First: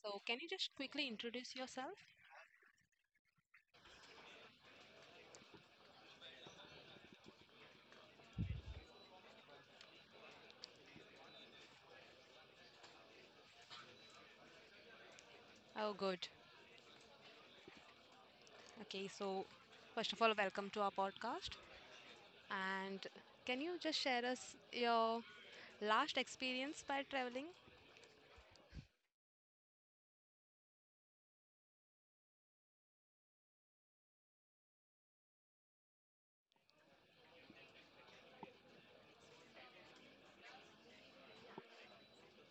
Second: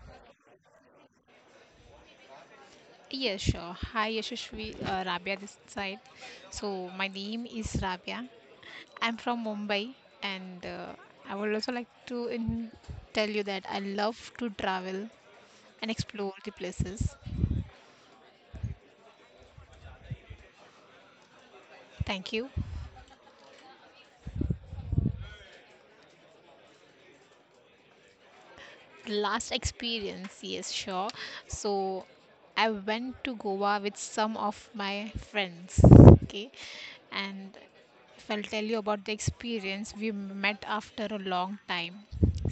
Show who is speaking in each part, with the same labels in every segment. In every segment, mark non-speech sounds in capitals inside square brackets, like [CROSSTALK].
Speaker 1: So, can you just quickly introduce yourself?
Speaker 2: Yes, sure. Hi, Yashashvi. Rabia this side. So, my name is Rabia. I'm from Mumbai, and I would also like to tell you that I love to travel and
Speaker 1: Oh, good.
Speaker 2: explore the places.
Speaker 1: Okay, so first of all, welcome to our podcast.
Speaker 2: Thank you.
Speaker 1: And can you just share us your last experience by traveling?
Speaker 2: Last experience, yes, sure. So I went to Goa with some of my friends. Okay. And if I'll tell you about the experience, we met after a long time.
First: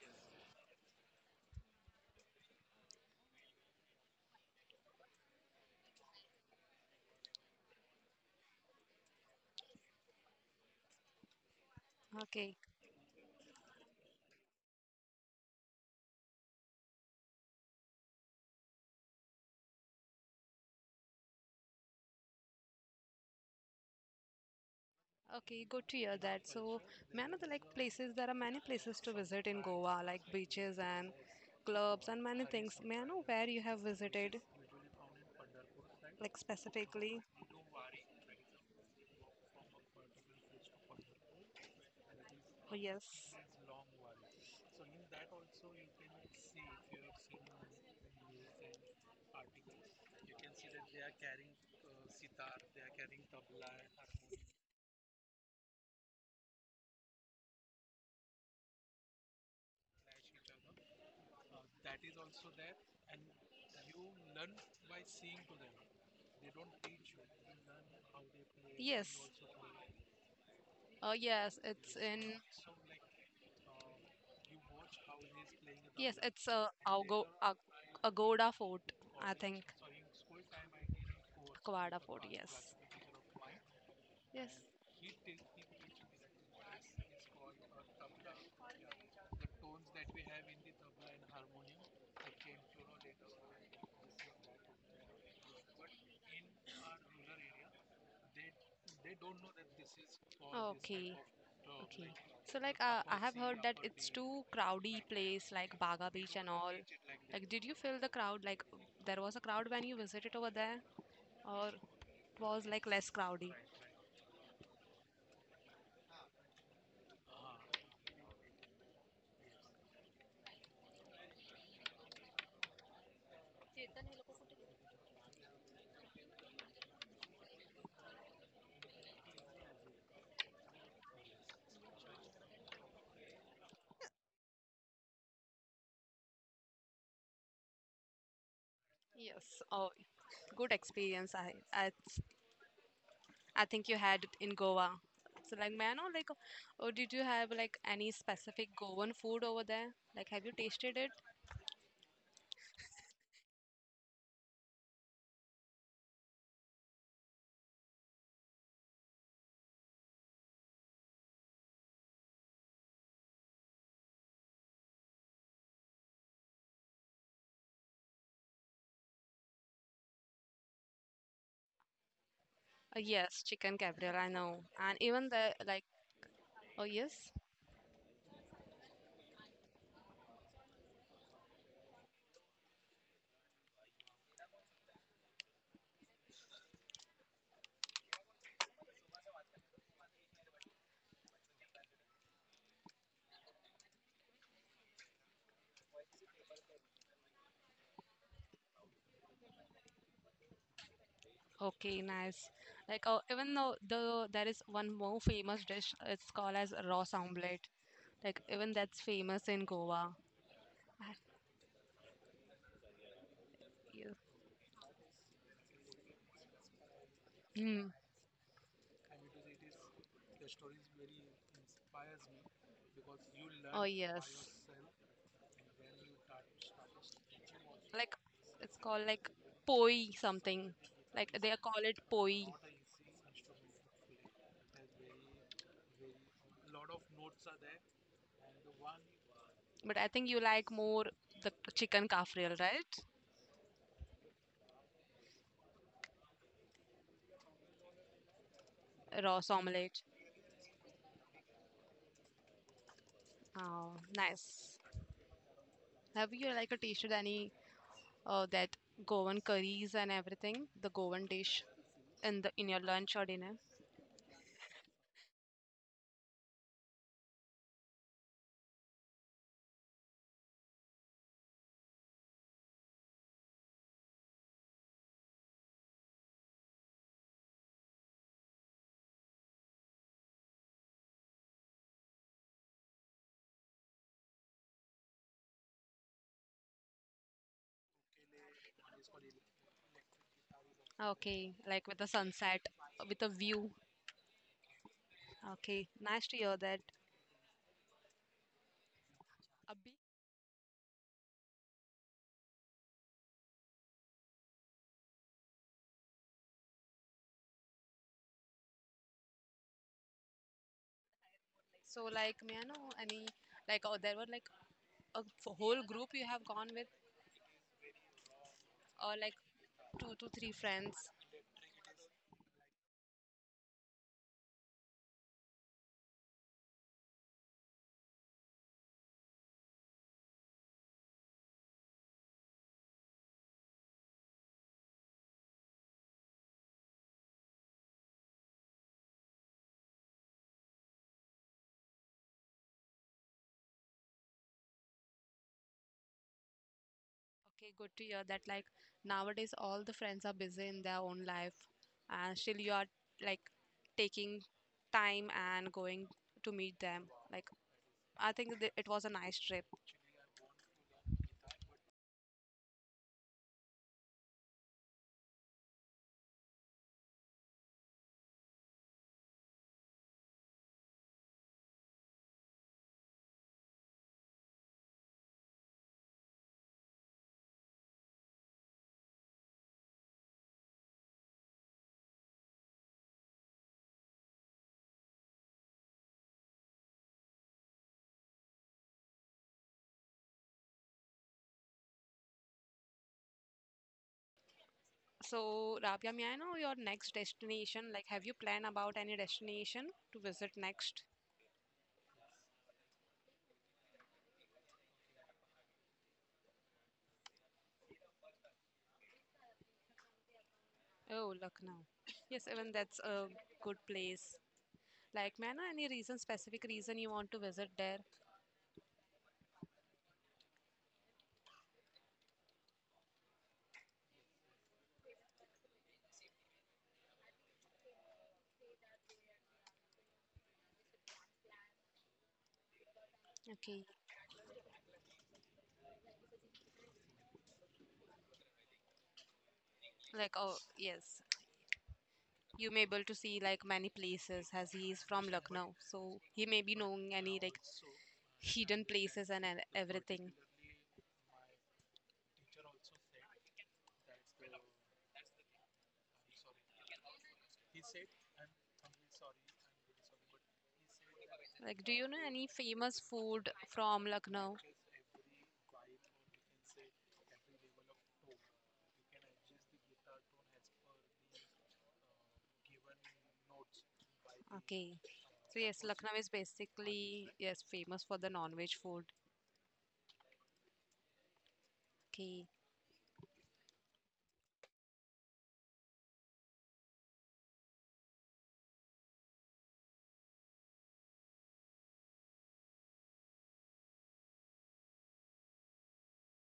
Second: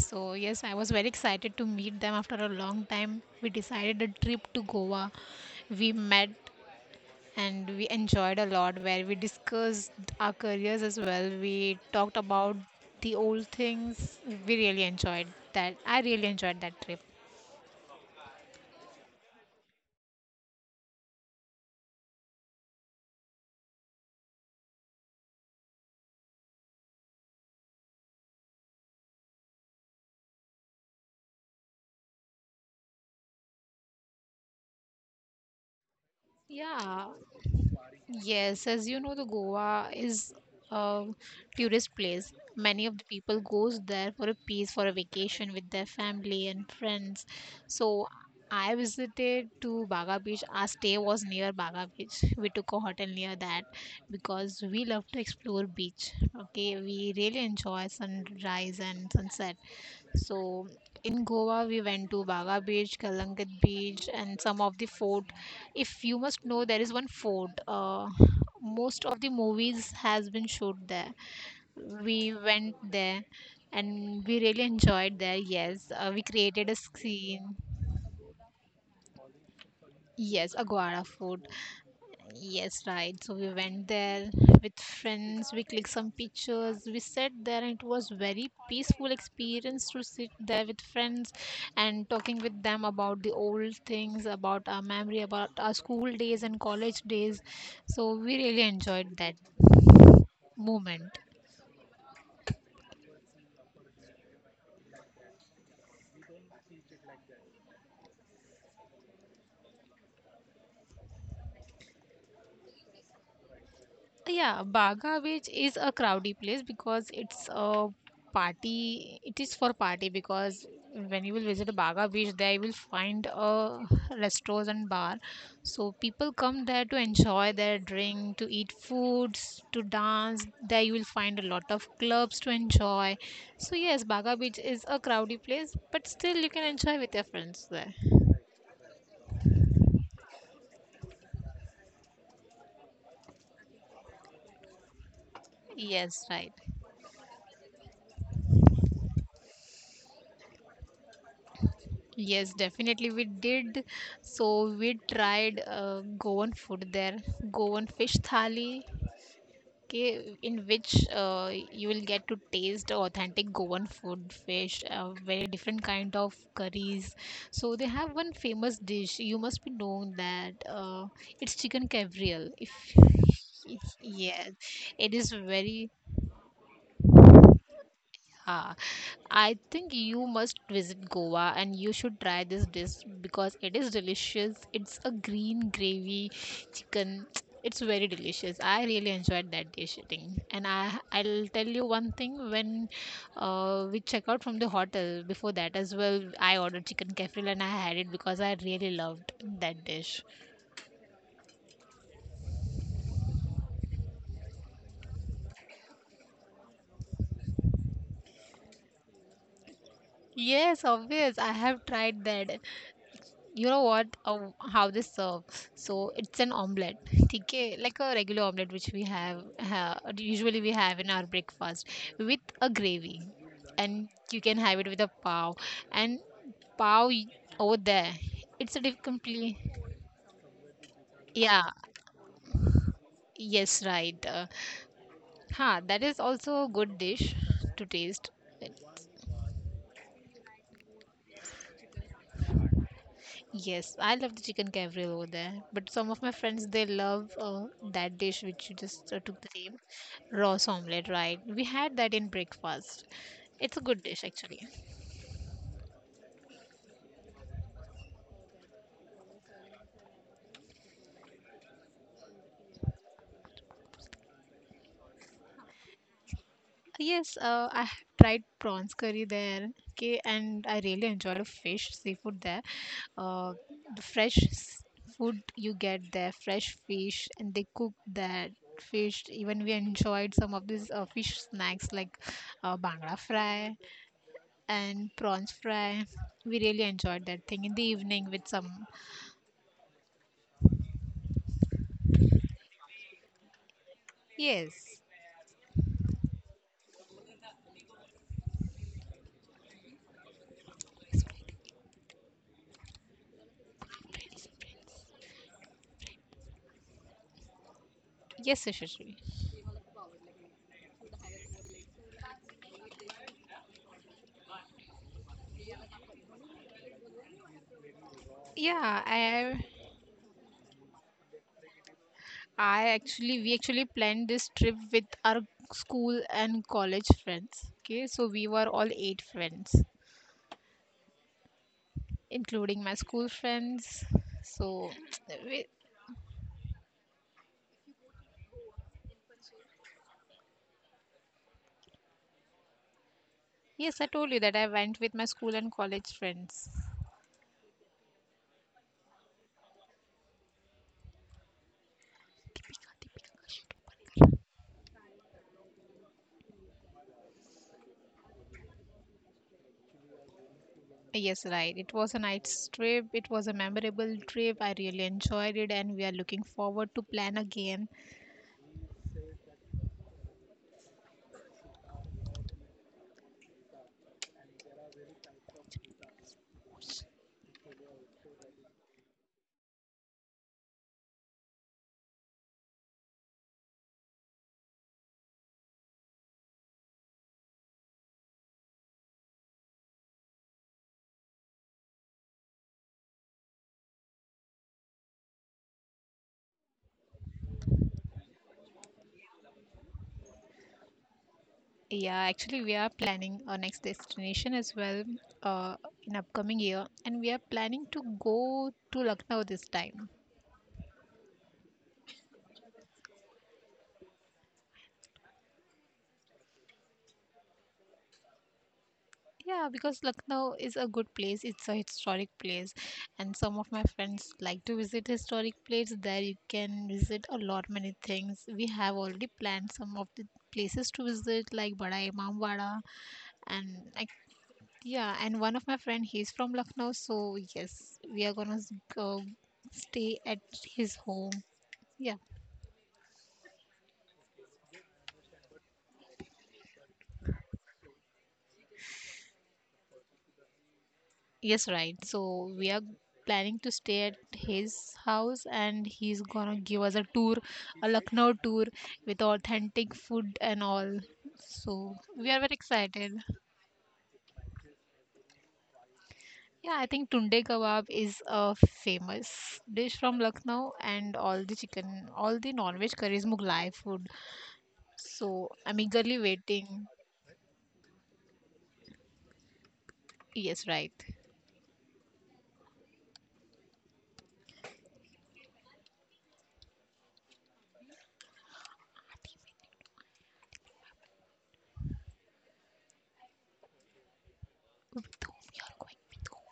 Speaker 2: So yes, I was very excited to meet them. After a long time we decided a trip to Goa. We met and we enjoyed a lot, where we discussed our careers as well. We talked about
Speaker 1: Okay.
Speaker 2: the old things. We really enjoyed that. I really enjoyed that trip.
Speaker 1: Okay, good to hear that. So, man of the like places, there are many places to visit in Goa, like beaches and clubs and many things. May I know where you have visited, like
Speaker 2: Yeah.
Speaker 1: specifically?
Speaker 2: Yes, as you know, the Goa is a tourist place.
Speaker 1: Oh,
Speaker 2: Many of the
Speaker 1: yes.
Speaker 2: people goes there for a peace, for a vacation with their family and friends. So I visited to Baga Beach. Our stay was near Baga Beach. We took a hotel near that because we love to explore beach. Okay, we really enjoy sunrise and sunset. So in Goa, we went to Baga Beach, Kalangat Beach, and some of the fort. If you must know, there is one fort, most of the movies has been shot there.
Speaker 1: Oh, yes. It's yes.
Speaker 2: We
Speaker 1: in.
Speaker 2: went there and we really enjoyed there. Yes,
Speaker 1: Tabla
Speaker 2: we
Speaker 1: it's a
Speaker 2: created
Speaker 1: and
Speaker 2: a
Speaker 1: Algo, later Ag
Speaker 2: scene.
Speaker 1: Agoda Fort,
Speaker 2: Yes, Aguada Fort.
Speaker 1: Kawada a
Speaker 2: Yes, right. So we went there
Speaker 1: Yes.
Speaker 2: with
Speaker 1: And
Speaker 2: friends, we clicked some pictures, we sat there and it was very peaceful experience to sit there with friends and talking with them about the old things, about our memory, about our school days and college days. So we really enjoyed that moment.
Speaker 1: Okay. Okay. Like so like a I have heard that per it's day. Too crowdy place like Baga Beach and all. Like did you feel the crowd like there was a crowd when you visited over there or it was like less crowdy? Right.
Speaker 2: Yeah, Baga Beach is a crowded place because it's a party. It is for party, because when you will visit Baga Beach, there you will find a restaurants and bar. So people come there to enjoy their drink, to eat foods, to dance. There you will find a lot of clubs to enjoy. So yes, Baga Beach is a crowded place, but still you can enjoy with your friends there.
Speaker 1: Yes. Oh, good experience I, I think you had it in Goa. So like may I know
Speaker 2: Yes,
Speaker 1: like
Speaker 2: right.
Speaker 1: or did you have like any specific Goan food over there? Like have you tasted it?
Speaker 2: Yes, definitely we did. So we tried Goan food there, Goan fish thali, okay, in which you will get to taste authentic Goan food, fish, very different kind of curries. So they have one famous dish. You must be knowing that, it's chicken cabriel. If
Speaker 1: Yes, chicken caviar, I
Speaker 2: yes,
Speaker 1: know. And
Speaker 2: it
Speaker 1: even
Speaker 2: is
Speaker 1: the like
Speaker 2: very
Speaker 1: oh yes.
Speaker 2: Ah, I think you must visit Goa and you should try this dish because it is delicious. It's a green gravy chicken. [TSK] It's very delicious. I really enjoyed that dish eating. And I'll tell you one thing. When we check out from the hotel, before that as well, I ordered chicken kefir and I had it because I really loved that dish.
Speaker 1: Okay, nice. Like oh, even though there is one more famous dish, it's called as ross omelette. Like even that's famous in Goa.
Speaker 2: Yes,
Speaker 1: Ah,
Speaker 2: obvious. I have tried that. You know
Speaker 1: yeah.
Speaker 2: what, how this serve. So it's an omelette, okay,
Speaker 1: Mm.
Speaker 2: like a regular omelette which we have, usually we have in our breakfast, with a gravy,
Speaker 1: Oh
Speaker 2: and you
Speaker 1: yes.
Speaker 2: can have it with a pav, and pav y- over there
Speaker 1: Like
Speaker 2: it's
Speaker 1: it's
Speaker 2: a
Speaker 1: called like
Speaker 2: completely—
Speaker 1: poi something. Like yes they
Speaker 2: Yeah,
Speaker 1: call it poi,
Speaker 2: yes, right. Huh, that is also a good dish to taste.
Speaker 1: but I think you like more the chicken kafriel, right?
Speaker 2: Yes, I love the chicken Gabriel over there. But some of my friends they love that dish which you just took the
Speaker 1: Ross
Speaker 2: name,
Speaker 1: omelette.
Speaker 2: roast omelette. Right? We had that in breakfast. It's a
Speaker 1: Oh,
Speaker 2: good dish actually.
Speaker 1: nice. Have you like a tasted any that Goan curries and everything, the Goan dish in your lunch or dinner?
Speaker 2: Yes, I have tried prawns curry there. Okay, and I really enjoyed the fish seafood there. Uh, the fresh food you get there, fresh fish, and they cook that fish. Even we enjoyed some of these fish snacks like bangla fry and prawns fry. We really enjoyed that thing in the evening with some.
Speaker 1: Okay, like with the sunset, with a view.
Speaker 2: Yes,
Speaker 1: Okay, nice to hear that. Abhi?
Speaker 2: yes, Yashasvi.
Speaker 1: So like, may I know any like oh, there were like whole group you have gone with
Speaker 2: Yeah,
Speaker 1: or like
Speaker 2: I,
Speaker 1: two to three friends.
Speaker 2: I actually, we actually planned this trip with our school and college friends. Okay, so we were all eight friends, including my school friends. So, [TSK] we, yes, I told you that I went with my school and college friends.
Speaker 1: Okay, good to hear that. Like nowadays, all the friends are busy in their own life, and still you are like taking time and going to meet them. Like, I think it was a nice trip.
Speaker 2: Yes, right. It was a nice trip. It was a memorable trip. I really enjoyed it, and we are looking forward to plan again.
Speaker 1: So, Rabia, may I know your next destination? Like, have you planned about any destination to visit next?
Speaker 2: Yeah, actually, we are planning our next destination as well, uh, in upcoming year, and we are planning to go to Lucknow this time.
Speaker 1: Oh, Lucknow. Yes, even that's a good place. Like, may I know any reason, specific reason you want to visit there?
Speaker 2: Yeah, because Lucknow is a good place. It's a historic place, and some of my friends like to visit historic place. There you can visit a lot many things. We have already planned some of the places to visit, like Bada Imam Wada and—
Speaker 1: Okay.
Speaker 2: Yeah, and one of my friend, he's from Lucknow, so yes, we are gonna go stay
Speaker 1: Like,
Speaker 2: at
Speaker 1: oh,
Speaker 2: his
Speaker 1: yes,
Speaker 2: home. Yeah,
Speaker 1: you may able to see like many places as he is from Lucknow. So he may be knowing any like hidden places and everything.
Speaker 2: yes, right. So we are planning to stay at his house, and he's gonna give us a tour, a Lucknow tour with authentic food and all.
Speaker 1: Like, do
Speaker 2: So
Speaker 1: you know
Speaker 2: we are
Speaker 1: any
Speaker 2: very
Speaker 1: famous
Speaker 2: excited.
Speaker 1: food from Lucknow?
Speaker 2: Yeah, I think tunde kebab is a famous dish from Lucknow, and all the chicken, all the non-veg curries, Mughlai food.
Speaker 1: Okay.
Speaker 2: So
Speaker 1: So
Speaker 2: I'm
Speaker 1: yes, Lucknow
Speaker 2: eagerly
Speaker 1: is
Speaker 2: waiting.
Speaker 1: basically yes famous for the non-veg food.
Speaker 2: Yes, right.
Speaker 1: Okay.
Speaker 2: With whom you're going, with whom?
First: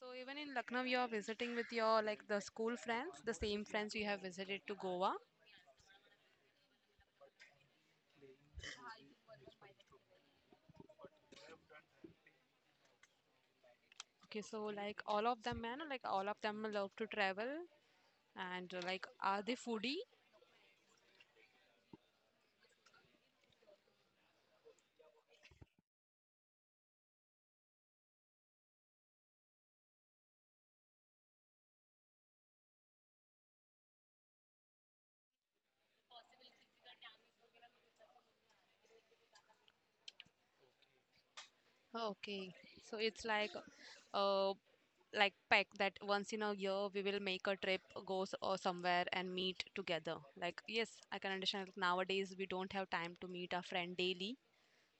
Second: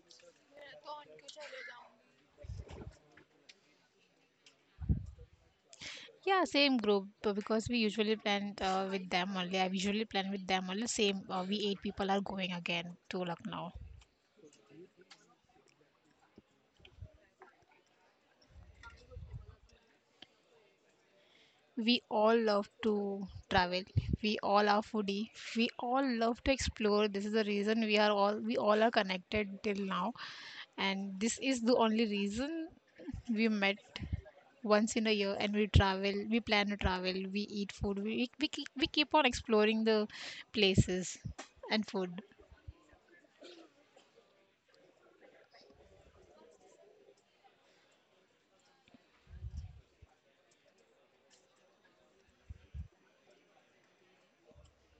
Speaker 1: So even in Lucknow, you are visiting with your like the school friends, the same friends you have visited to Goa.
Speaker 2: Yeah, same group, because we usually plan with them only. I usually plan with them only. Same, we eight people are going again to Lucknow.
Speaker 1: Okay, so like all of them, man, like all of them love to travel, and like are they foodie?
Speaker 2: We all love to travel, we all are foodie, we all love to explore. This is the reason we all are connected till now, and this is the only reason we met once in a year, and we travel, we plan to travel, we eat food, we keep on exploring the places and food.
Speaker 1: Okay, so it's uh, like pack that once in a year we will make a trip, or somewhere and meet together. Like yes, I can understand. Like, nowadays we don't have time to meet our friend daily,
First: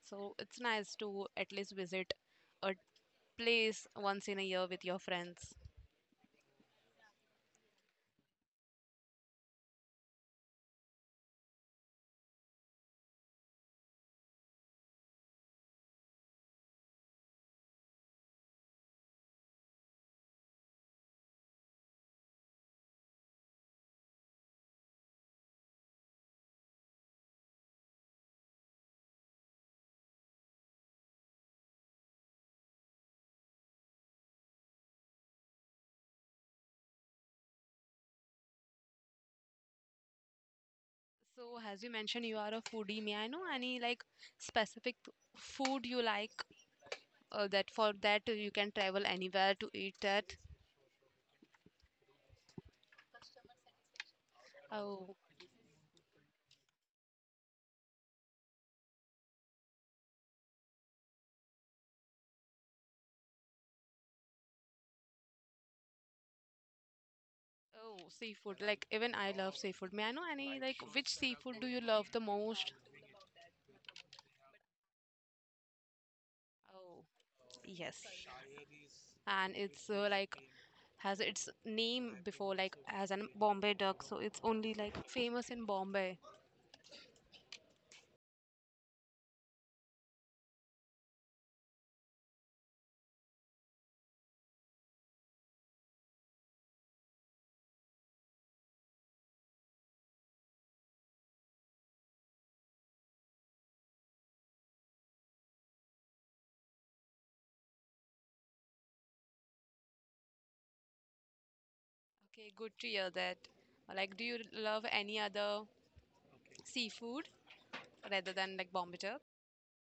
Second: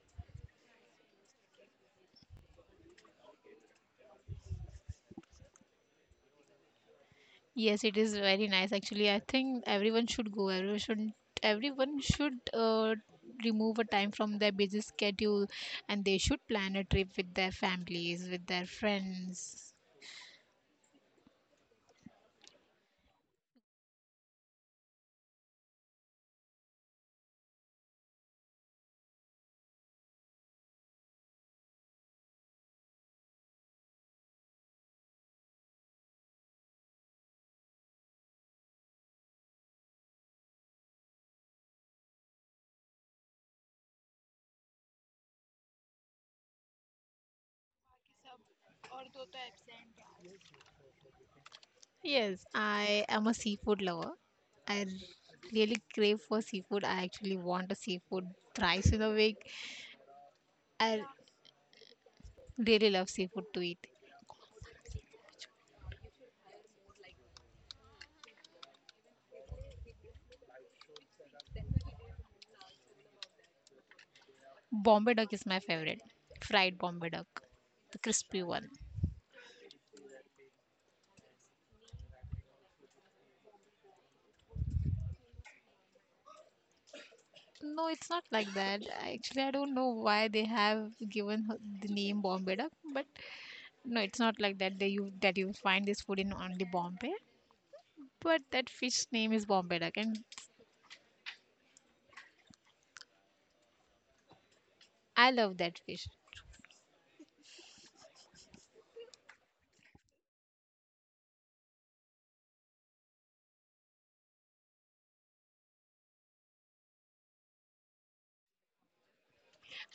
Speaker 1: so it's nice to at least visit a place once in a year with your friends.
Speaker 2: Yes, it is very nice. Actually, I think everyone should go. Everyone should remove a time from their busy schedule, and they should plan a trip with their families, with their friends.
Speaker 1: So, as you mentioned, you are a foodie. May I know any like specific food you like that for that you can travel anywhere to eat that?
Speaker 2: Yes, I am a seafood lover. I
Speaker 1: Oh,
Speaker 2: really crave for seafood. I actually want a seafood thrice in a week. I really love seafood to eat.
Speaker 1: oh, seafood. Like even I love seafood. May I know any like which seafood do you love the most?
Speaker 2: Bombay duck is my favorite. Fried
Speaker 1: Oh,
Speaker 2: Bombay duck, the
Speaker 1: yes.
Speaker 2: crispy one.
Speaker 1: And it's like has its name before like as an Bombay duck, so it's only like famous in Bombay.
Speaker 2: No, it's not like that. Actually, I don't know why they have given her the name Bombay Duck, but no, it's not like that. They you that you find this food in only Bombay, but that fish name is Bombay Duck, and I love that fish.
Speaker 1: Okay, good to hear that. Like, do you love any other seafood? Rather than like bomb it up.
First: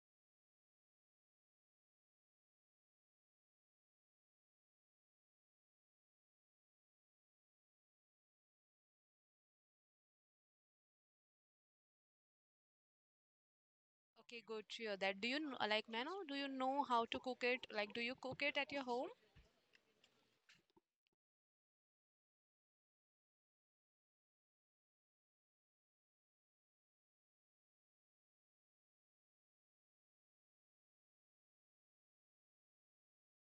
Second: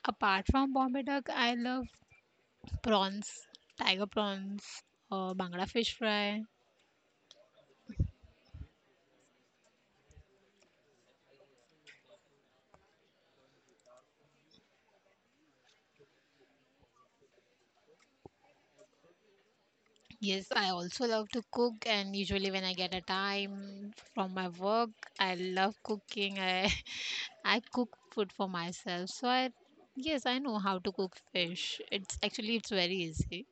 Speaker 2: Apart from Bombay Duck, I love prawns, tiger prawns, Bangla fish fry.
Speaker 1: Okay, good to hear that. Do you like, Nano, do you know how to cook it? Like, do you cook it at your home?
Speaker 2: Yes, I also love to cook, and usually when I get a time from my work, I love cooking. I [LAUGHS] I cook food for myself, so I yes, I know how to cook fish. It's very easy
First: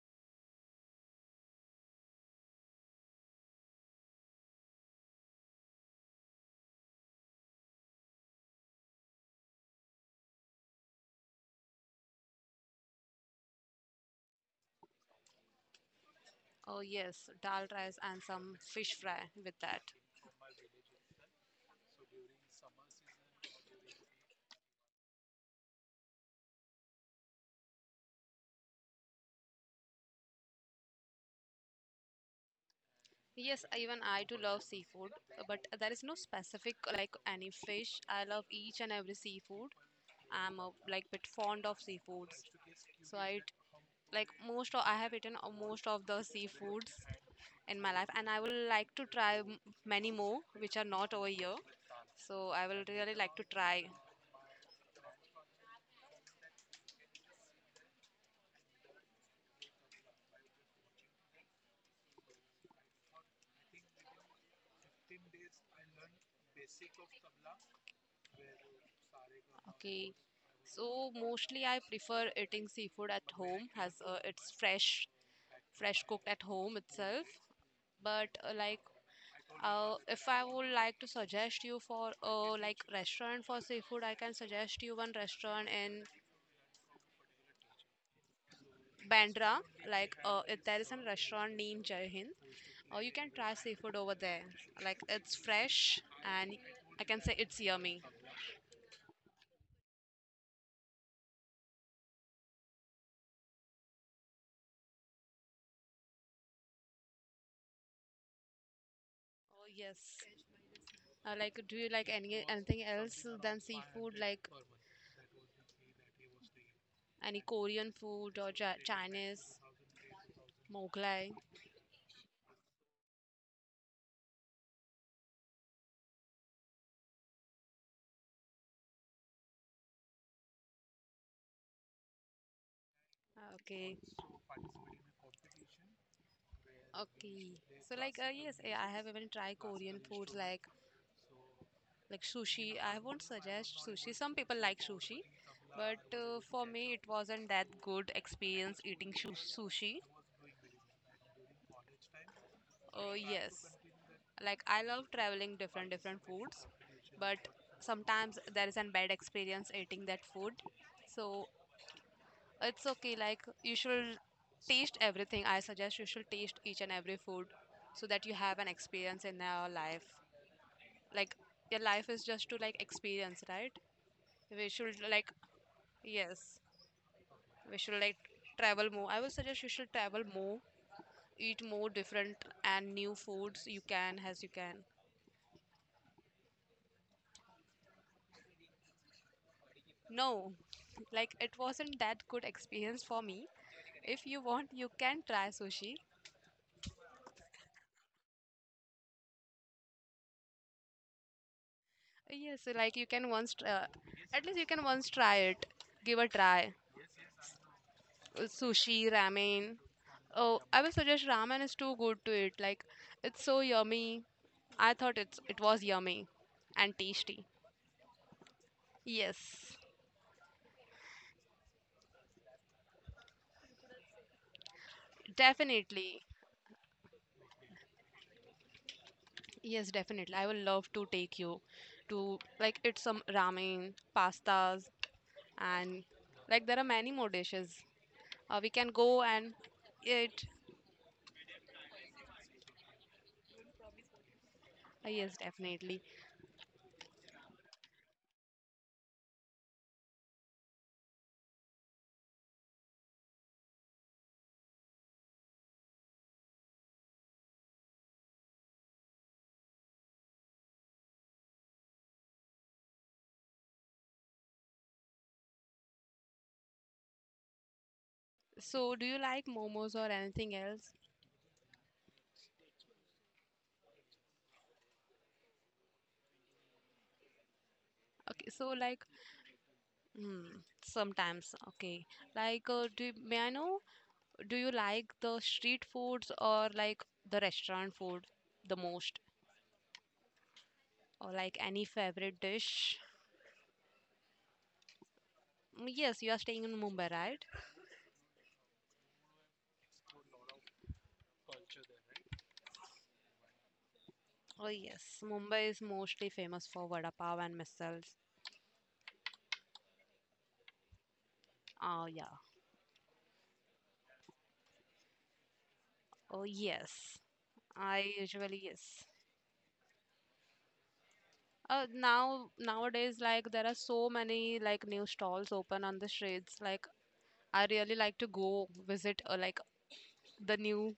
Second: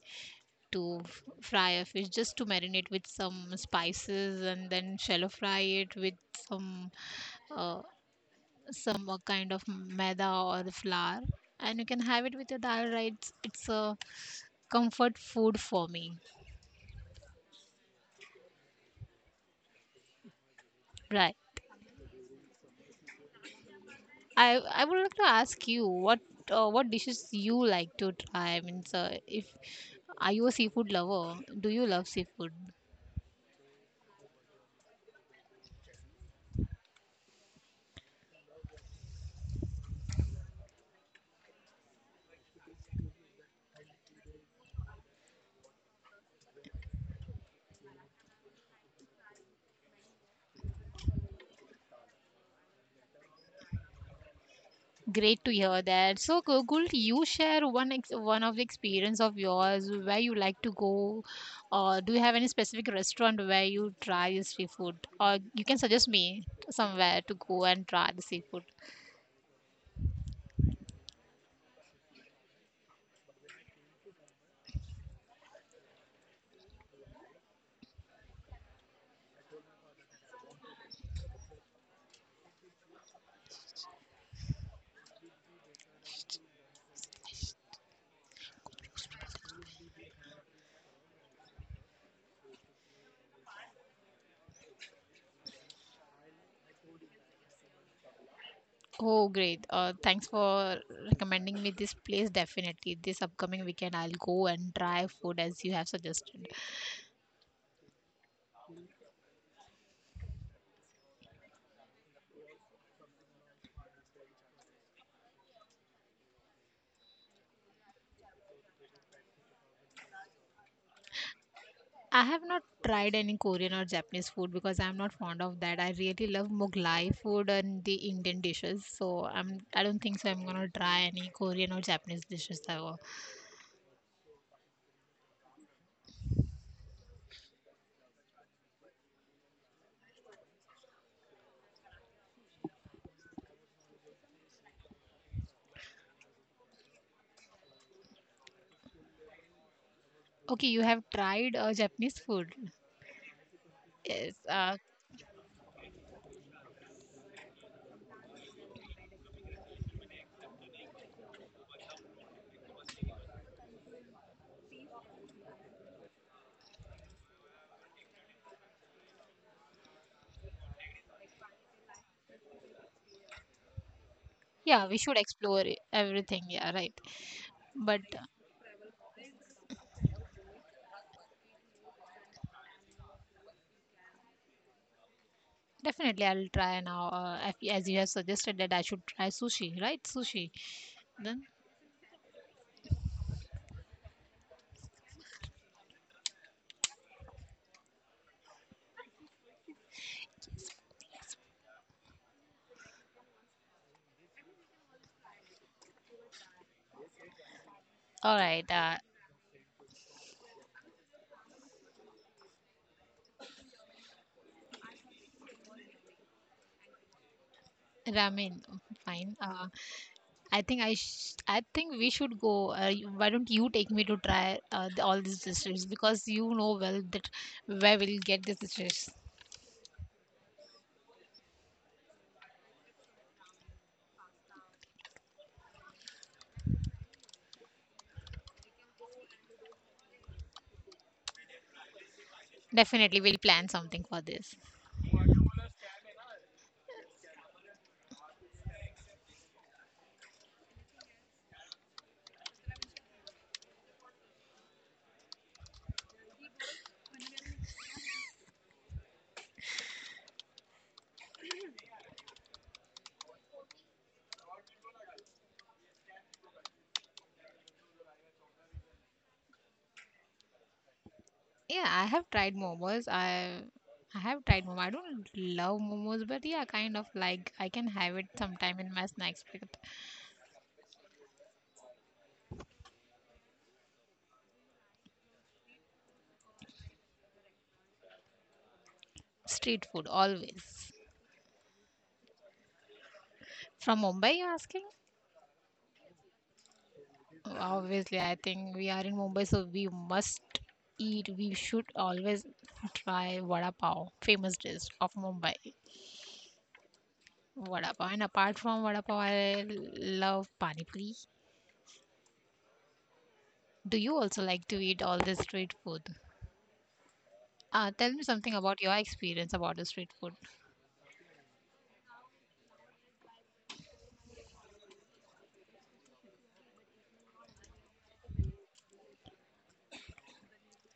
Speaker 2: to fry a fish, just to marinate with some spices and then shallow fry it with some, uh, kind of maida or flour, and you can have it with your dal. Right, it's a comfort food for me.
Speaker 1: Oh, yes, dal rice and some fish fry with that.
Speaker 2: Right. I would like to ask you what, what dishes you like to try. I mean, so if— are you a seafood lover? Do you love seafood?
Speaker 1: Yes, even I do love seafood, but there is no specific like any fish. I love each and every seafood. I'm a, like bit fond of seafoods, so I eat like most of I have eaten most of the seafoods in my life, and I will like to try many more which are not over here, so I will really like to try.
Speaker 2: Great to hear that. So, Gokul, you share one ex one of the experience of yours where you like to go, or do you have any specific restaurant where you try this seafood, or you can suggest me somewhere to go and try the seafood.
Speaker 1: Okay, so mostly I prefer eating seafood at home as it's fresh cooked at home itself, but like if I would like to suggest you for like restaurant for seafood, I can suggest you one restaurant in Bandra, like there is a restaurant named Jai Hind. You can try seafood over there. Like it's fresh, and I can say it's yummy.
Speaker 2: Oh, great. Thanks for recommending me this place. Definitely, this upcoming weekend, I'll go and try food as you have suggested.
Speaker 1: Oh yes. Like do you like anything else than seafood? Like any Korean food or ja Chinese, Mughlai?
Speaker 2: I have not tried any Korean or Japanese food because I'm not fond of that. I really love Mughlai food and the Indian dishes, so I don't think so. I'm gonna try any Korean or Japanese dishes ever.
Speaker 1: Okay, okay. So like yes, I have even tried Korean food like. Like sushi, I won't suggest sushi. Some people like sushi, but for me, it wasn't that good experience eating sushi.
Speaker 2: Okay, you have tried Japanese food.
Speaker 1: Yes,
Speaker 2: Yes.
Speaker 1: like I love traveling different foods, but sometimes there is a bad experience eating that food. So it's okay. Like you should taste everything. I suggest you should taste each and every food so that you have an experience in your life. Like your life is just to like experience, right? We
Speaker 2: Yeah,
Speaker 1: should
Speaker 2: we should
Speaker 1: like
Speaker 2: explore everything.
Speaker 1: yes.
Speaker 2: Yeah, right.
Speaker 1: We
Speaker 2: But—
Speaker 1: should like travel more, I will suggest you should travel more, eat more different and new foods you can as you can.
Speaker 2: definitely, I'll try now. If, as you have suggested that I should try sushi, right? Sushi.
Speaker 1: No, like
Speaker 2: Then,
Speaker 1: it wasn't that good experience for me. If you want you can try sushi, yes like you can once at least you can once try it, give a try.
Speaker 2: all right.
Speaker 1: Sushi ramen oh I will suggest ramen is too good to eat, like it's so yummy, I thought it was yummy and tasty.
Speaker 2: Ramen. Fine.
Speaker 1: Yes
Speaker 2: I think I think we should go. Why don't you take me to try all these dishes
Speaker 1: definitely.
Speaker 2: because you know well that where we'll get these dishes.
Speaker 1: Yes, definitely. I would love to take you to like eat some ramen, pastas, and like there are many more dishes. We can go and eat.
Speaker 2: Definitely, we'll plan something for this.
Speaker 1: Yes, definitely. So, do you like momos or anything else?
Speaker 2: Yeah, I have tried momos. I have tried momos. I don't love momos, but yeah, kind of like I can have it
Speaker 1: Okay, so
Speaker 2: sometime in
Speaker 1: like
Speaker 2: my snacks.
Speaker 1: hmm, sometimes. Okay, like do may I know? Do you like the street foods or like the restaurant food the most,
Speaker 2: Street food, always.
Speaker 1: or like any favorite dish?
Speaker 2: From Mumbai, you're asking?
Speaker 1: Mm, yes, you are staying in Mumbai, right?
Speaker 2: Obviously, I think we are in Mumbai, so we must eat. We should always try vada pav, famous
Speaker 1: Oh
Speaker 2: dish of
Speaker 1: yes,
Speaker 2: Mumbai.
Speaker 1: Mumbai is mostly famous for vada pav and
Speaker 2: Vada pav.
Speaker 1: misals.
Speaker 2: And apart from vada pav, I love pani puri.
Speaker 1: Oh yeah.
Speaker 2: Do you also like to eat all this street food?
Speaker 1: Oh yes.
Speaker 2: Tell
Speaker 1: I
Speaker 2: me something
Speaker 1: usually
Speaker 2: about your
Speaker 1: yes.
Speaker 2: experience about the street food.
Speaker 1: Nowadays like there are so many like new stalls open on the streets. Like I really like to go visit like the new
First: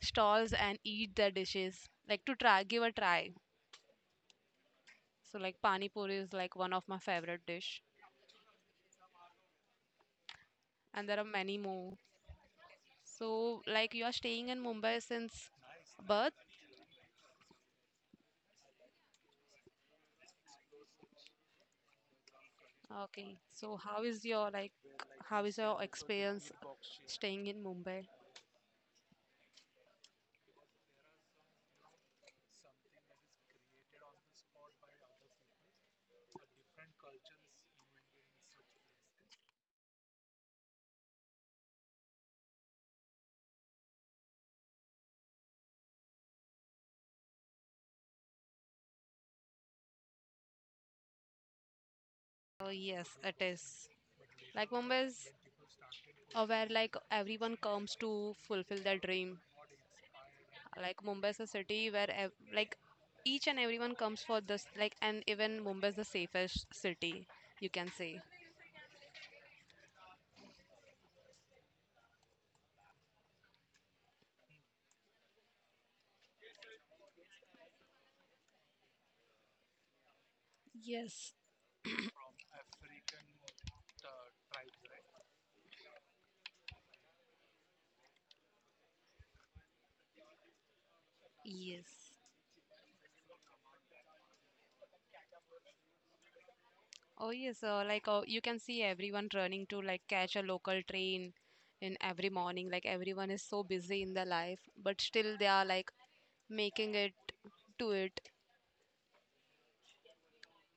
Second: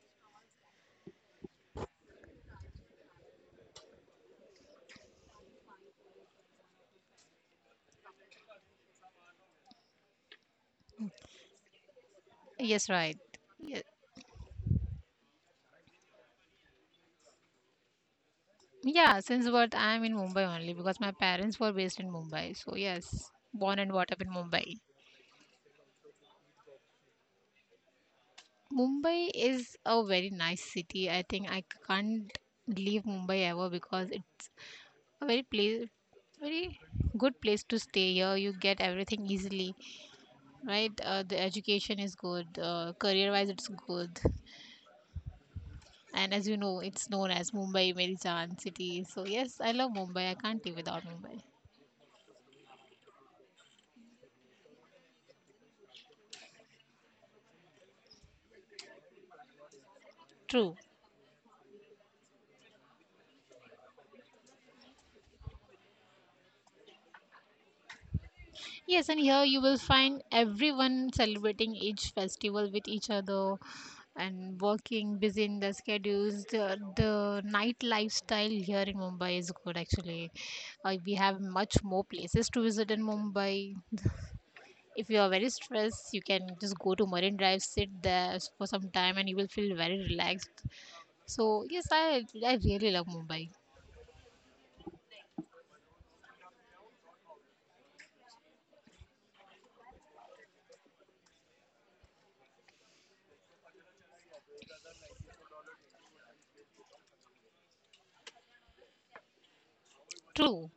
Speaker 1: stalls and eat their dishes. Like to try give a try. So like pani puri is like one of my favorite dish, and there are many more.
Speaker 2: Yes, right.
Speaker 1: So
Speaker 2: Ye-
Speaker 1: like you are staying in Mumbai since birth?
Speaker 2: Yeah, since what I'm in Mumbai only because my parents were based in Mumbai. So yes,
Speaker 1: Okay, so
Speaker 2: born and brought up in Mumbai.
Speaker 1: how is your experience staying in Mumbai?
Speaker 2: Mumbai is a very nice city. I think I can't leave Mumbai ever because it's a very place, very good place to stay here. You get everything easily, right? The education is good. Career-wise, it's good. And as you know, it's known as Mumbai Meri Jaan city. So yes, I love Mumbai. I can't live without Mumbai.
Speaker 1: Oh yes, it is. Like Mumbai is where like everyone comes to fulfill their dream.
Speaker 2: True.
Speaker 1: Like Mumbai is a city where ev like each and everyone comes for this like, and even Mumbai is the safest city you can say.
Speaker 2: Yes, and here you will find everyone celebrating each festival with each other and working, busy in their schedules. The night lifestyle here in Mumbai is good actually. We
Speaker 1: Yes,
Speaker 2: have much more places to visit in Mumbai. If you are very stressed, you can just go to Marine Drive, for some time, and you will feel very relaxed. So, yes,
Speaker 1: Yes.
Speaker 2: I really love Mumbai.
Speaker 1: Oh yes, like you can see everyone running to like catch a local train in every morning. Like everyone is so busy in their life, but still they are like making it to it.
Speaker 2: True.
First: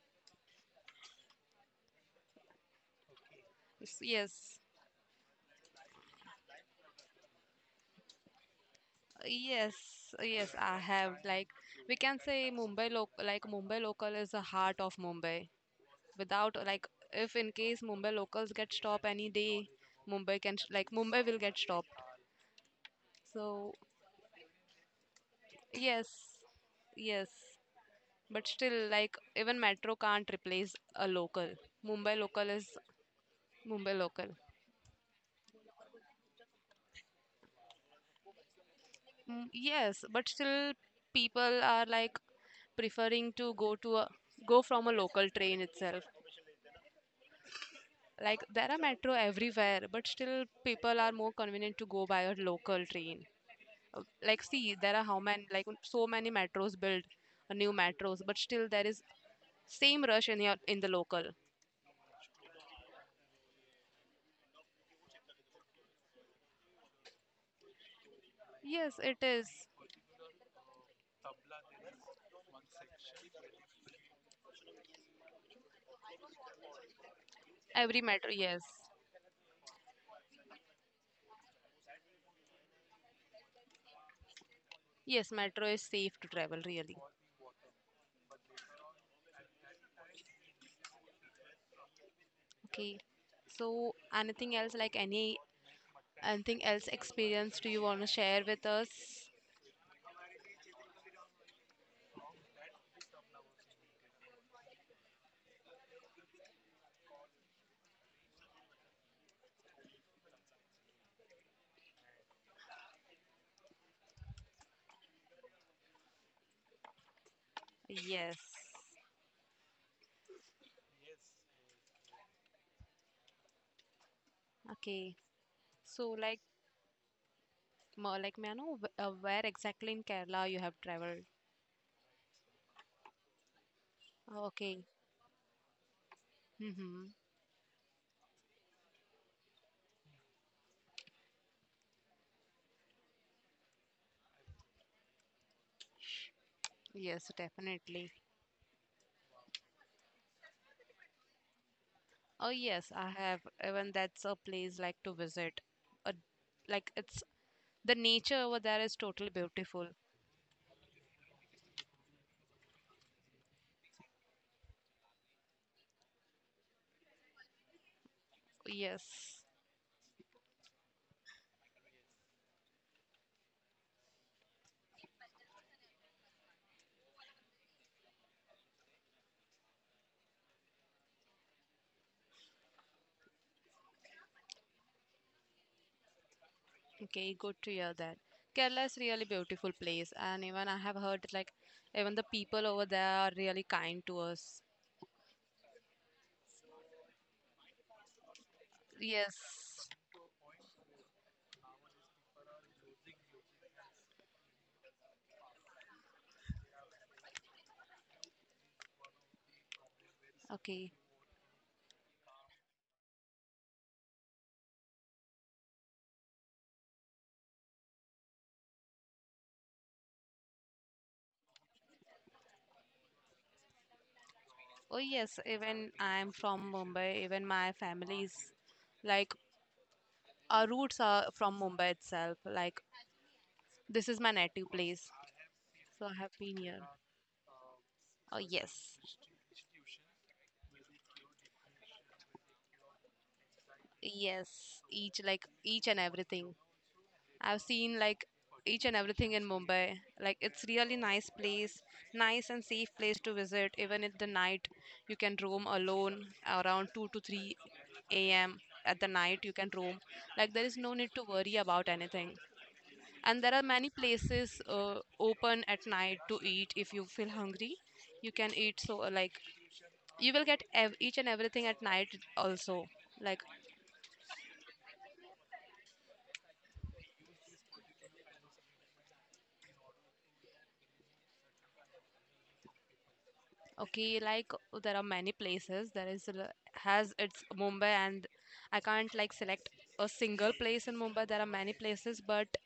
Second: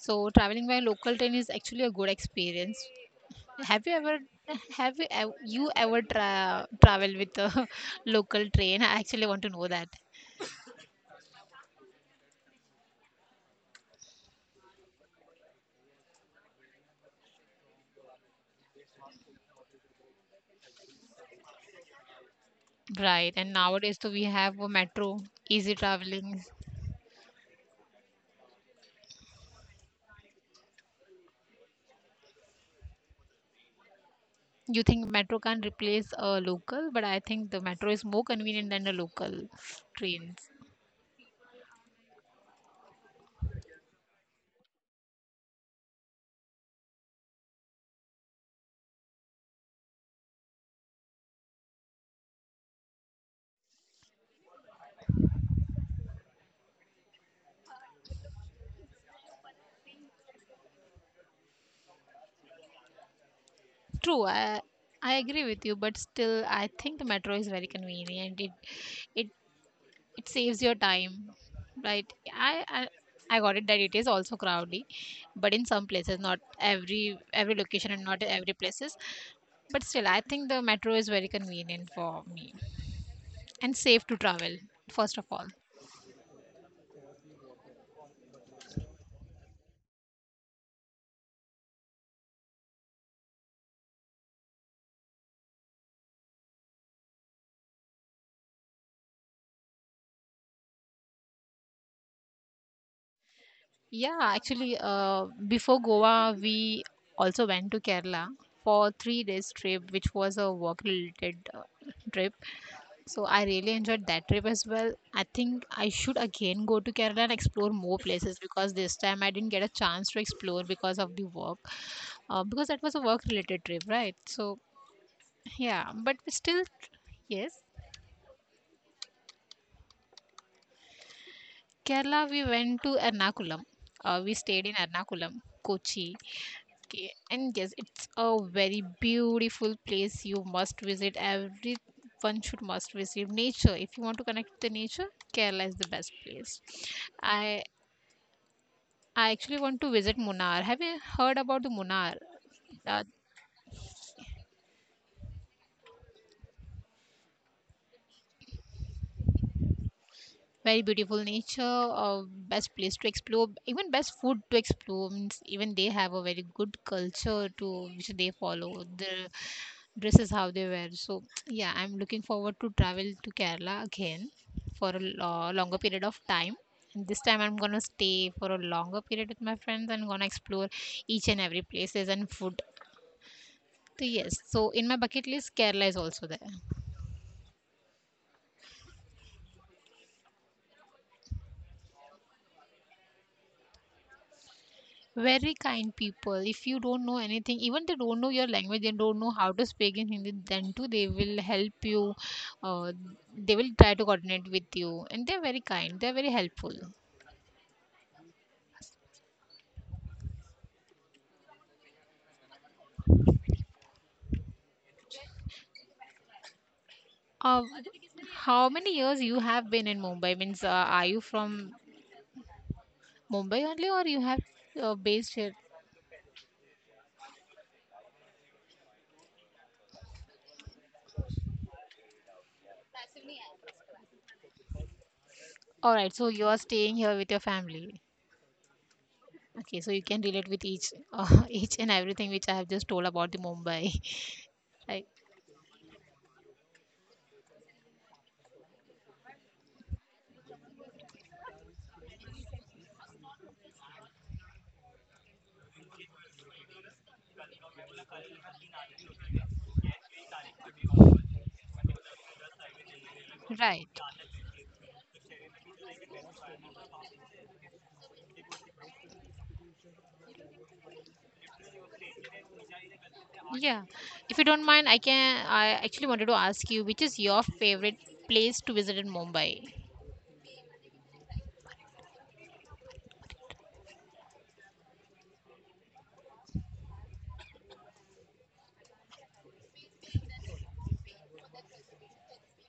Speaker 2: So, traveling by local train is actually a good experience. Have you ever
Speaker 1: Yes,
Speaker 2: have you ev- you ever tra- travel with a [LAUGHS] local train? I actually want to know
Speaker 1: yes,
Speaker 2: that.
Speaker 1: yes. I have like we can say Mumbai loc like Mumbai local is the heart of Mumbai. Without like, if in case Mumbai locals get stopped any day, like Mumbai will get stopped.
Speaker 2: Right, and
Speaker 1: So
Speaker 2: nowadays too we have a metro, easy
Speaker 1: yes,
Speaker 2: traveling.
Speaker 1: yes. But still, like even metro can't replace a local. Mumbai local is Mumbai local.
Speaker 2: You think metro can't replace a local, but I think the metro is more convenient than the local
Speaker 1: Mm, yes, but
Speaker 2: trains.
Speaker 1: still people are like preferring to go from a local train itself. Like there are metro everywhere, but still people are more convenient to go by a local train. Like see, there are how many like so many metros built, new metros, but still there is same rush in the local.
Speaker 2: True, I agree with you, but still I think the metro is very convenient.
Speaker 1: Yes, it
Speaker 2: It
Speaker 1: is
Speaker 2: it saves your time, right? I, I I got it that it is also crowded, but in some places, not every location
Speaker 1: every
Speaker 2: and not
Speaker 1: metro.
Speaker 2: every
Speaker 1: Yes.
Speaker 2: places, but still I think the metro is very convenient for me and safe to travel, first of
Speaker 1: Yes,
Speaker 2: all.
Speaker 1: metro is safe to travel really. Okay. So anything else like anything else experience do you want to share with us?
Speaker 2: Yeah, actually, before Goa, we also went to Kerala for 3 days trip, which was a work-related trip. So I really enjoyed that trip as well. I think I should again go to Kerala and explore more places
Speaker 1: Yes.
Speaker 2: because this time I didn't get a chance to explore because of the work. Because that was a work-related trip, right? So
Speaker 1: Okay.
Speaker 2: yeah,
Speaker 1: So
Speaker 2: but we
Speaker 1: like
Speaker 2: still yes,
Speaker 1: more like may I know where exactly in Kerala you have traveled?
Speaker 2: Kerala. We went to Ernakulam. We
Speaker 1: Oh,
Speaker 2: stayed in
Speaker 1: okay.
Speaker 2: Ernakulam, Kochi.
Speaker 1: Mm-hmm.
Speaker 2: Okay, and yes, it's a very beautiful place you must visit. Everyone should must visit nature. If you want to connect with the nature, Kerala is the best place.
Speaker 1: Yes,
Speaker 2: I
Speaker 1: definitely.
Speaker 2: I actually want to visit Munnar. Have you heard about the Munnar?
Speaker 1: Oh yes,
Speaker 2: Uh,
Speaker 1: I have. Even that's a place like to visit. Uh, like it's the nature over there is totally beautiful.
Speaker 2: very beautiful nature, uh, best place to explore, even best food to explore means even they have a very good culture to which they follow their
Speaker 1: Yes.
Speaker 2: dresses, how they wear. So yeah, I'm looking forward to travel to Kerala again for a longer period of time, and this time I'm gonna stay for a longer period with my friends and gonna explore each and every places and food. So yes, so in my bucket list Kerala is also there.
Speaker 1: Okay, good to hear that. Kerala is really beautiful place, and even I have heard like even the people over there are really kind to us.
Speaker 2: Very kind people. If you don't know anything, even they don't know your language. They don't know how to
Speaker 1: Yes.
Speaker 2: speak in Hindi, then too they will help you. Uh, they will try to coordinate with you and they're very kind, they're very helpful.
Speaker 1: Okay.
Speaker 2: Uh, how many years you have been in Mumbai means, are you from Mumbai only or you have,
Speaker 1: Oh
Speaker 2: based
Speaker 1: yes,
Speaker 2: here?
Speaker 1: even I'm from Mumbai. Even my family is like our roots are from Mumbai itself. Like this is my native place,
Speaker 2: All
Speaker 1: so
Speaker 2: right,
Speaker 1: I
Speaker 2: so
Speaker 1: have
Speaker 2: you are
Speaker 1: been here.
Speaker 2: staying here with your family.
Speaker 1: Oh yes,
Speaker 2: Okay, so you can relate with each [LAUGHS] each and everything which I have just told about the Mumbai.
Speaker 1: yes.
Speaker 2: [LAUGHS] Right,
Speaker 1: Each like each and everything. I've seen like each and everything in Mumbai. Like it's really nice place, nice and safe place to visit. Even at the night, you can roam alone around 2 to 3 a.m. At the night, you can roam. Like there is no need to worry about anything. And there are
Speaker 2: right.
Speaker 1: many places open at night to eat if you feel hungry. You can eat so like you will get each and everything at night also. Like
Speaker 2: Yeah. If you don't mind, I actually wanted to ask you which is your favorite place to visit in Mumbai?
Speaker 1: okay, like there are many places. Has its Mumbai, and I can't like select a single place in Mumbai. There are many places, but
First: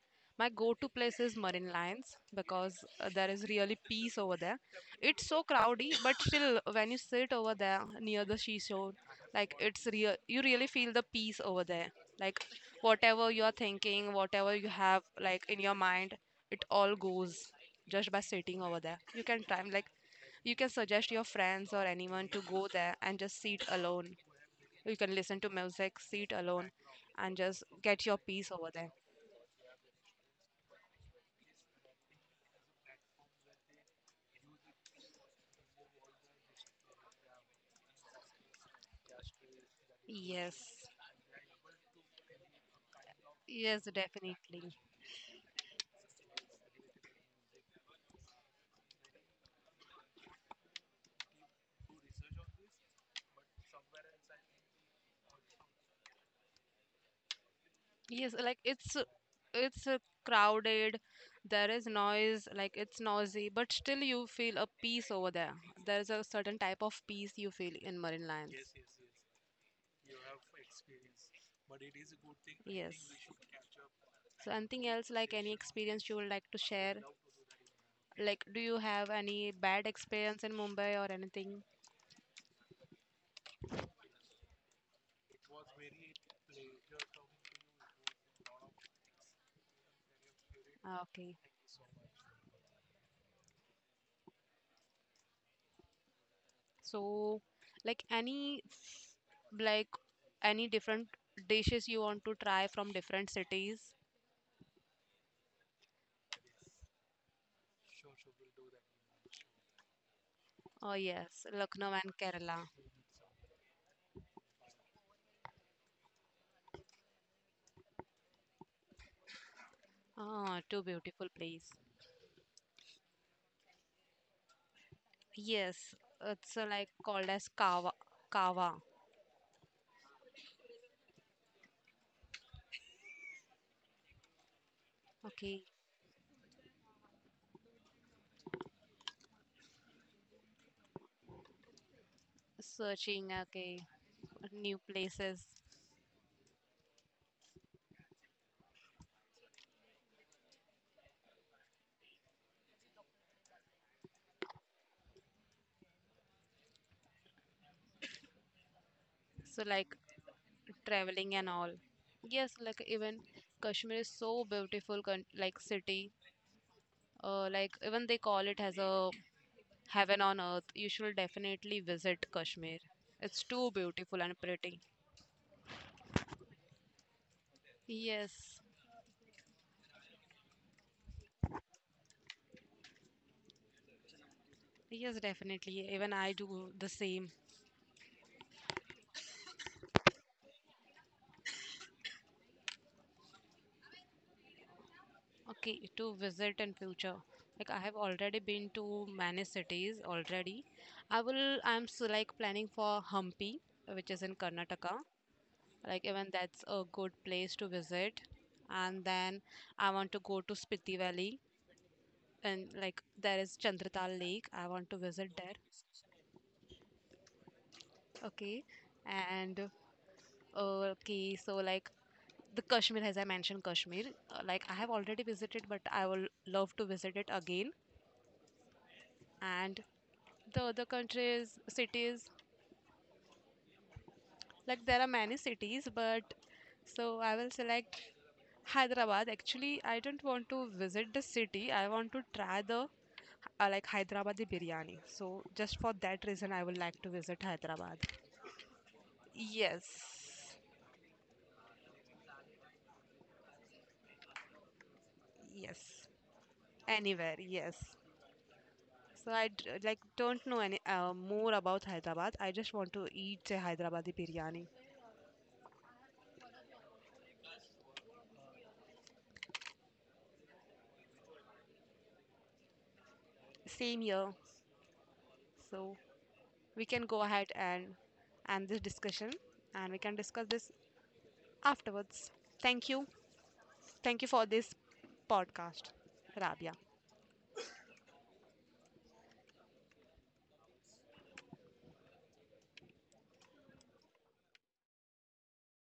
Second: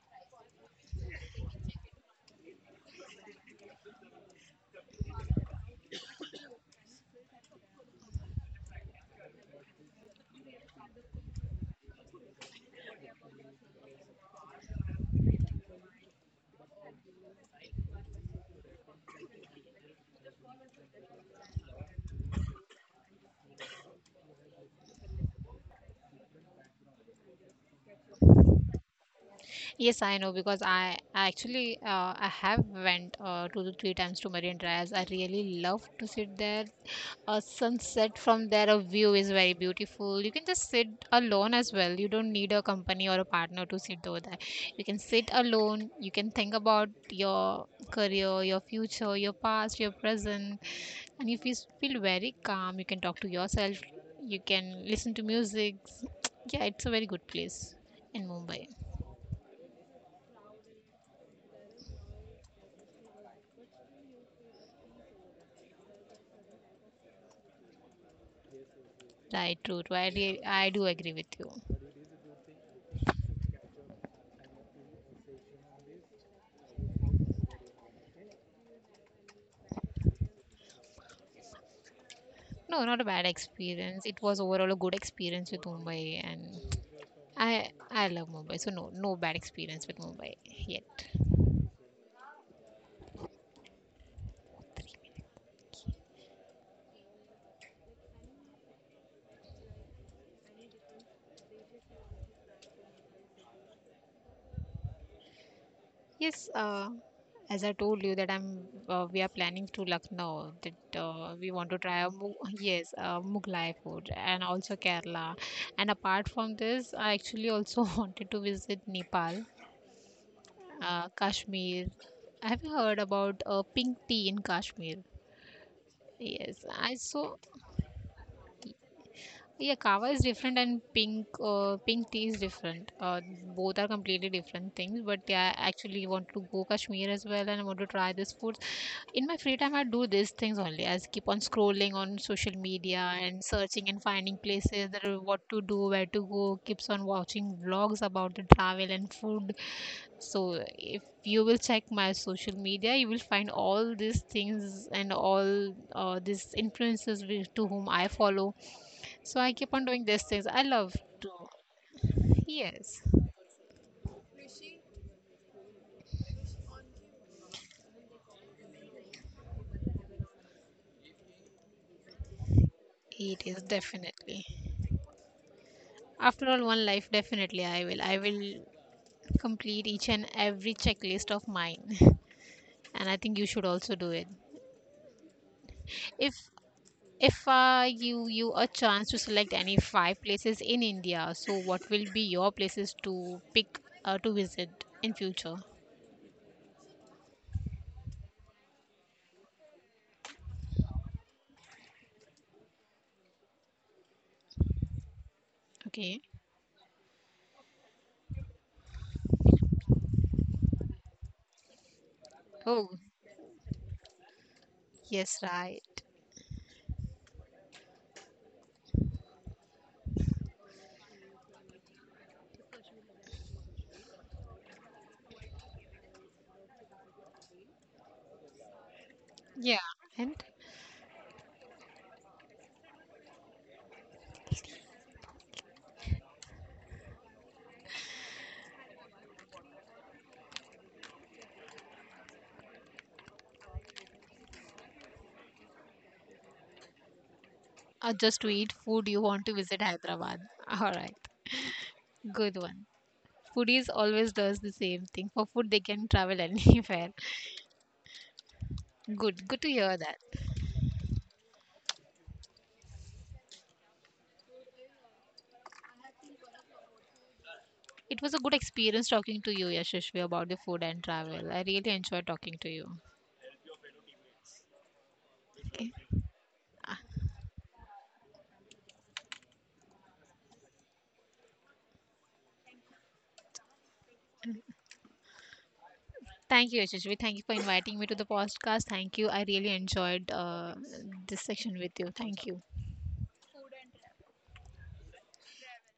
Speaker 1: my go-to place is Marine Lines because there is really peace over there. It's so crowdy, but still, when you sit over there near the seashore, like it's real. You really feel the peace over there. Like whatever you are thinking, whatever you have like in your mind, it all goes just by sitting over there. You can try like you can suggest your friends or anyone to go there and just sit alone. You can listen to music, sit alone, and just get your peace over there.
Speaker 2: Yes, I know because I actually, I have went, 2 to 3 times to Marine Drive. I really love to sit there. A sunset from there, a view is very beautiful. You can just
Speaker 1: Yes,
Speaker 2: sit alone as well. You don't need a company or a partner to
Speaker 1: yes,
Speaker 2: sit over there.
Speaker 1: definitely.
Speaker 2: You can sit alone. You can think about your career, your future, your past, your present, and if you s- feel very calm, you can talk to yourself. You can listen to music. [TSK] Yeah, it's a very good place in
Speaker 1: Yes, like
Speaker 2: Mumbai.
Speaker 1: it's crowded. There is noise, like it's noisy, but still you feel a peace over there. There is a certain type of peace you feel in marine lions.
Speaker 2: Right, true, true. I do agree with you.
Speaker 1: Yes. So and anything else like yes, any conversation on experience you would like to I would share? In Mumbai. Like, do you have any bad experience in Mumbai or anything?
Speaker 2: No, not a bad experience. It was overall a good experience with Mumbai, and I love Mumbai. So no, no bad experience with Mumbai yet.
Speaker 1: Ah, okay. So, like any f- like any different dishes you want to try from different cities?
Speaker 2: Yes, as I told you that I'm, we are planning to Lucknow.
Speaker 1: Oh
Speaker 2: That
Speaker 1: yes,
Speaker 2: we want to
Speaker 1: Lucknow
Speaker 2: try a
Speaker 1: and Kerala.
Speaker 2: Yes, Mughlai food and also Kerala. And apart from this, I actually also [LAUGHS] wanted to visit Nepal,
Speaker 1: Ah, two beautiful place.
Speaker 2: Kashmir. Have you heard about pink tea in Kashmir?
Speaker 1: Yes, it's
Speaker 2: Yes,
Speaker 1: like
Speaker 2: I
Speaker 1: called
Speaker 2: saw.
Speaker 1: as Kava. Kava.
Speaker 2: Yeah, kava is different and pink, pink tea is different. Both are completely different things. But yeah,
Speaker 1: Okay.
Speaker 2: I actually want to go Kashmir as well, and I want to try this food. In my free time I do these things only. I keep on scrolling on social media
Speaker 1: Searching
Speaker 2: and
Speaker 1: okay,
Speaker 2: searching and finding
Speaker 1: new
Speaker 2: places that are what
Speaker 1: places.
Speaker 2: to do, where to go, keeps on watching vlogs about the travel and food. So if you will check my social media you will find all these things and all, these influences to whom I follow. So I
Speaker 1: So
Speaker 2: keep on
Speaker 1: like
Speaker 2: doing these things. I love to.
Speaker 1: traveling and all. Yes, like
Speaker 2: Yes
Speaker 1: even Kashmir is so beautiful like city. Like even they call it as a heaven on earth, you should definitely visit Kashmir.
Speaker 2: it
Speaker 1: It's
Speaker 2: is
Speaker 1: too beautiful and
Speaker 2: definitely.
Speaker 1: pretty.
Speaker 2: After all one life, definitely I will
Speaker 1: Yes
Speaker 2: complete each and every checklist of mine. [LAUGHS] And I think you should also do it.
Speaker 1: yes definitely, even I
Speaker 2: if
Speaker 1: do the same.
Speaker 2: if, you you a chance to select any 5 places in India, so what will be your places to pick, to visit in future?
Speaker 1: Okay, to visit in future. Like I have already been to many cities already. I'm so like planning for Hampi, which is in Karnataka. Like
Speaker 2: Okay.
Speaker 1: even that's a good place to visit. And then I want to go to Spiti Valley, and
Speaker 2: Oh
Speaker 1: like there is Chandratal Lake. I want to
Speaker 2: yes,
Speaker 1: visit there.
Speaker 2: right.
Speaker 1: Okay. And okay, so like the Kashmir, as I mentioned, Kashmir. Like I have already visited, but I will love to visit it again. And
Speaker 2: Yeah, and
Speaker 1: the other countries cities, like there are many cities but so I will select Hyderabad, actually I don't want to visit the city, I want to try the like Hyderabadi biryani, so just for that reason I would like to visit Hyderabad.
Speaker 2: just to eat food you want to visit
Speaker 1: Yes
Speaker 2: Hyderabad? [LAUGHS] All right, good one. Foodies always does the same thing. For food they can
Speaker 1: yes
Speaker 2: travel [LAUGHS] anywhere.
Speaker 1: anywhere yes. So
Speaker 2: Good, good to hear
Speaker 1: like
Speaker 2: that.
Speaker 1: don't know any more about Hyderabad, I just want to eat a Hyderabadi biryani.
Speaker 2: It was a good experience talking to you, Yashashvi, about the food and travel. I really enjoyed talking to you.
Speaker 1: Same here.
Speaker 2: Okay.
Speaker 1: So we can go ahead and end this discussion, and we can discuss this afterwards. Thank you. Thank you for this podcast,
Speaker 2: Thank
Speaker 1: Rabia.
Speaker 2: you, Yashashvi. Thank you for inviting me to the podcast. Thank you. I really enjoyed this section with you. Thank you.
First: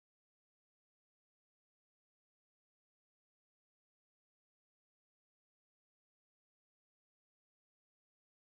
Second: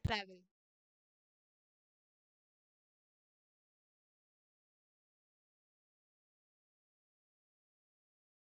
Speaker 2: Travel.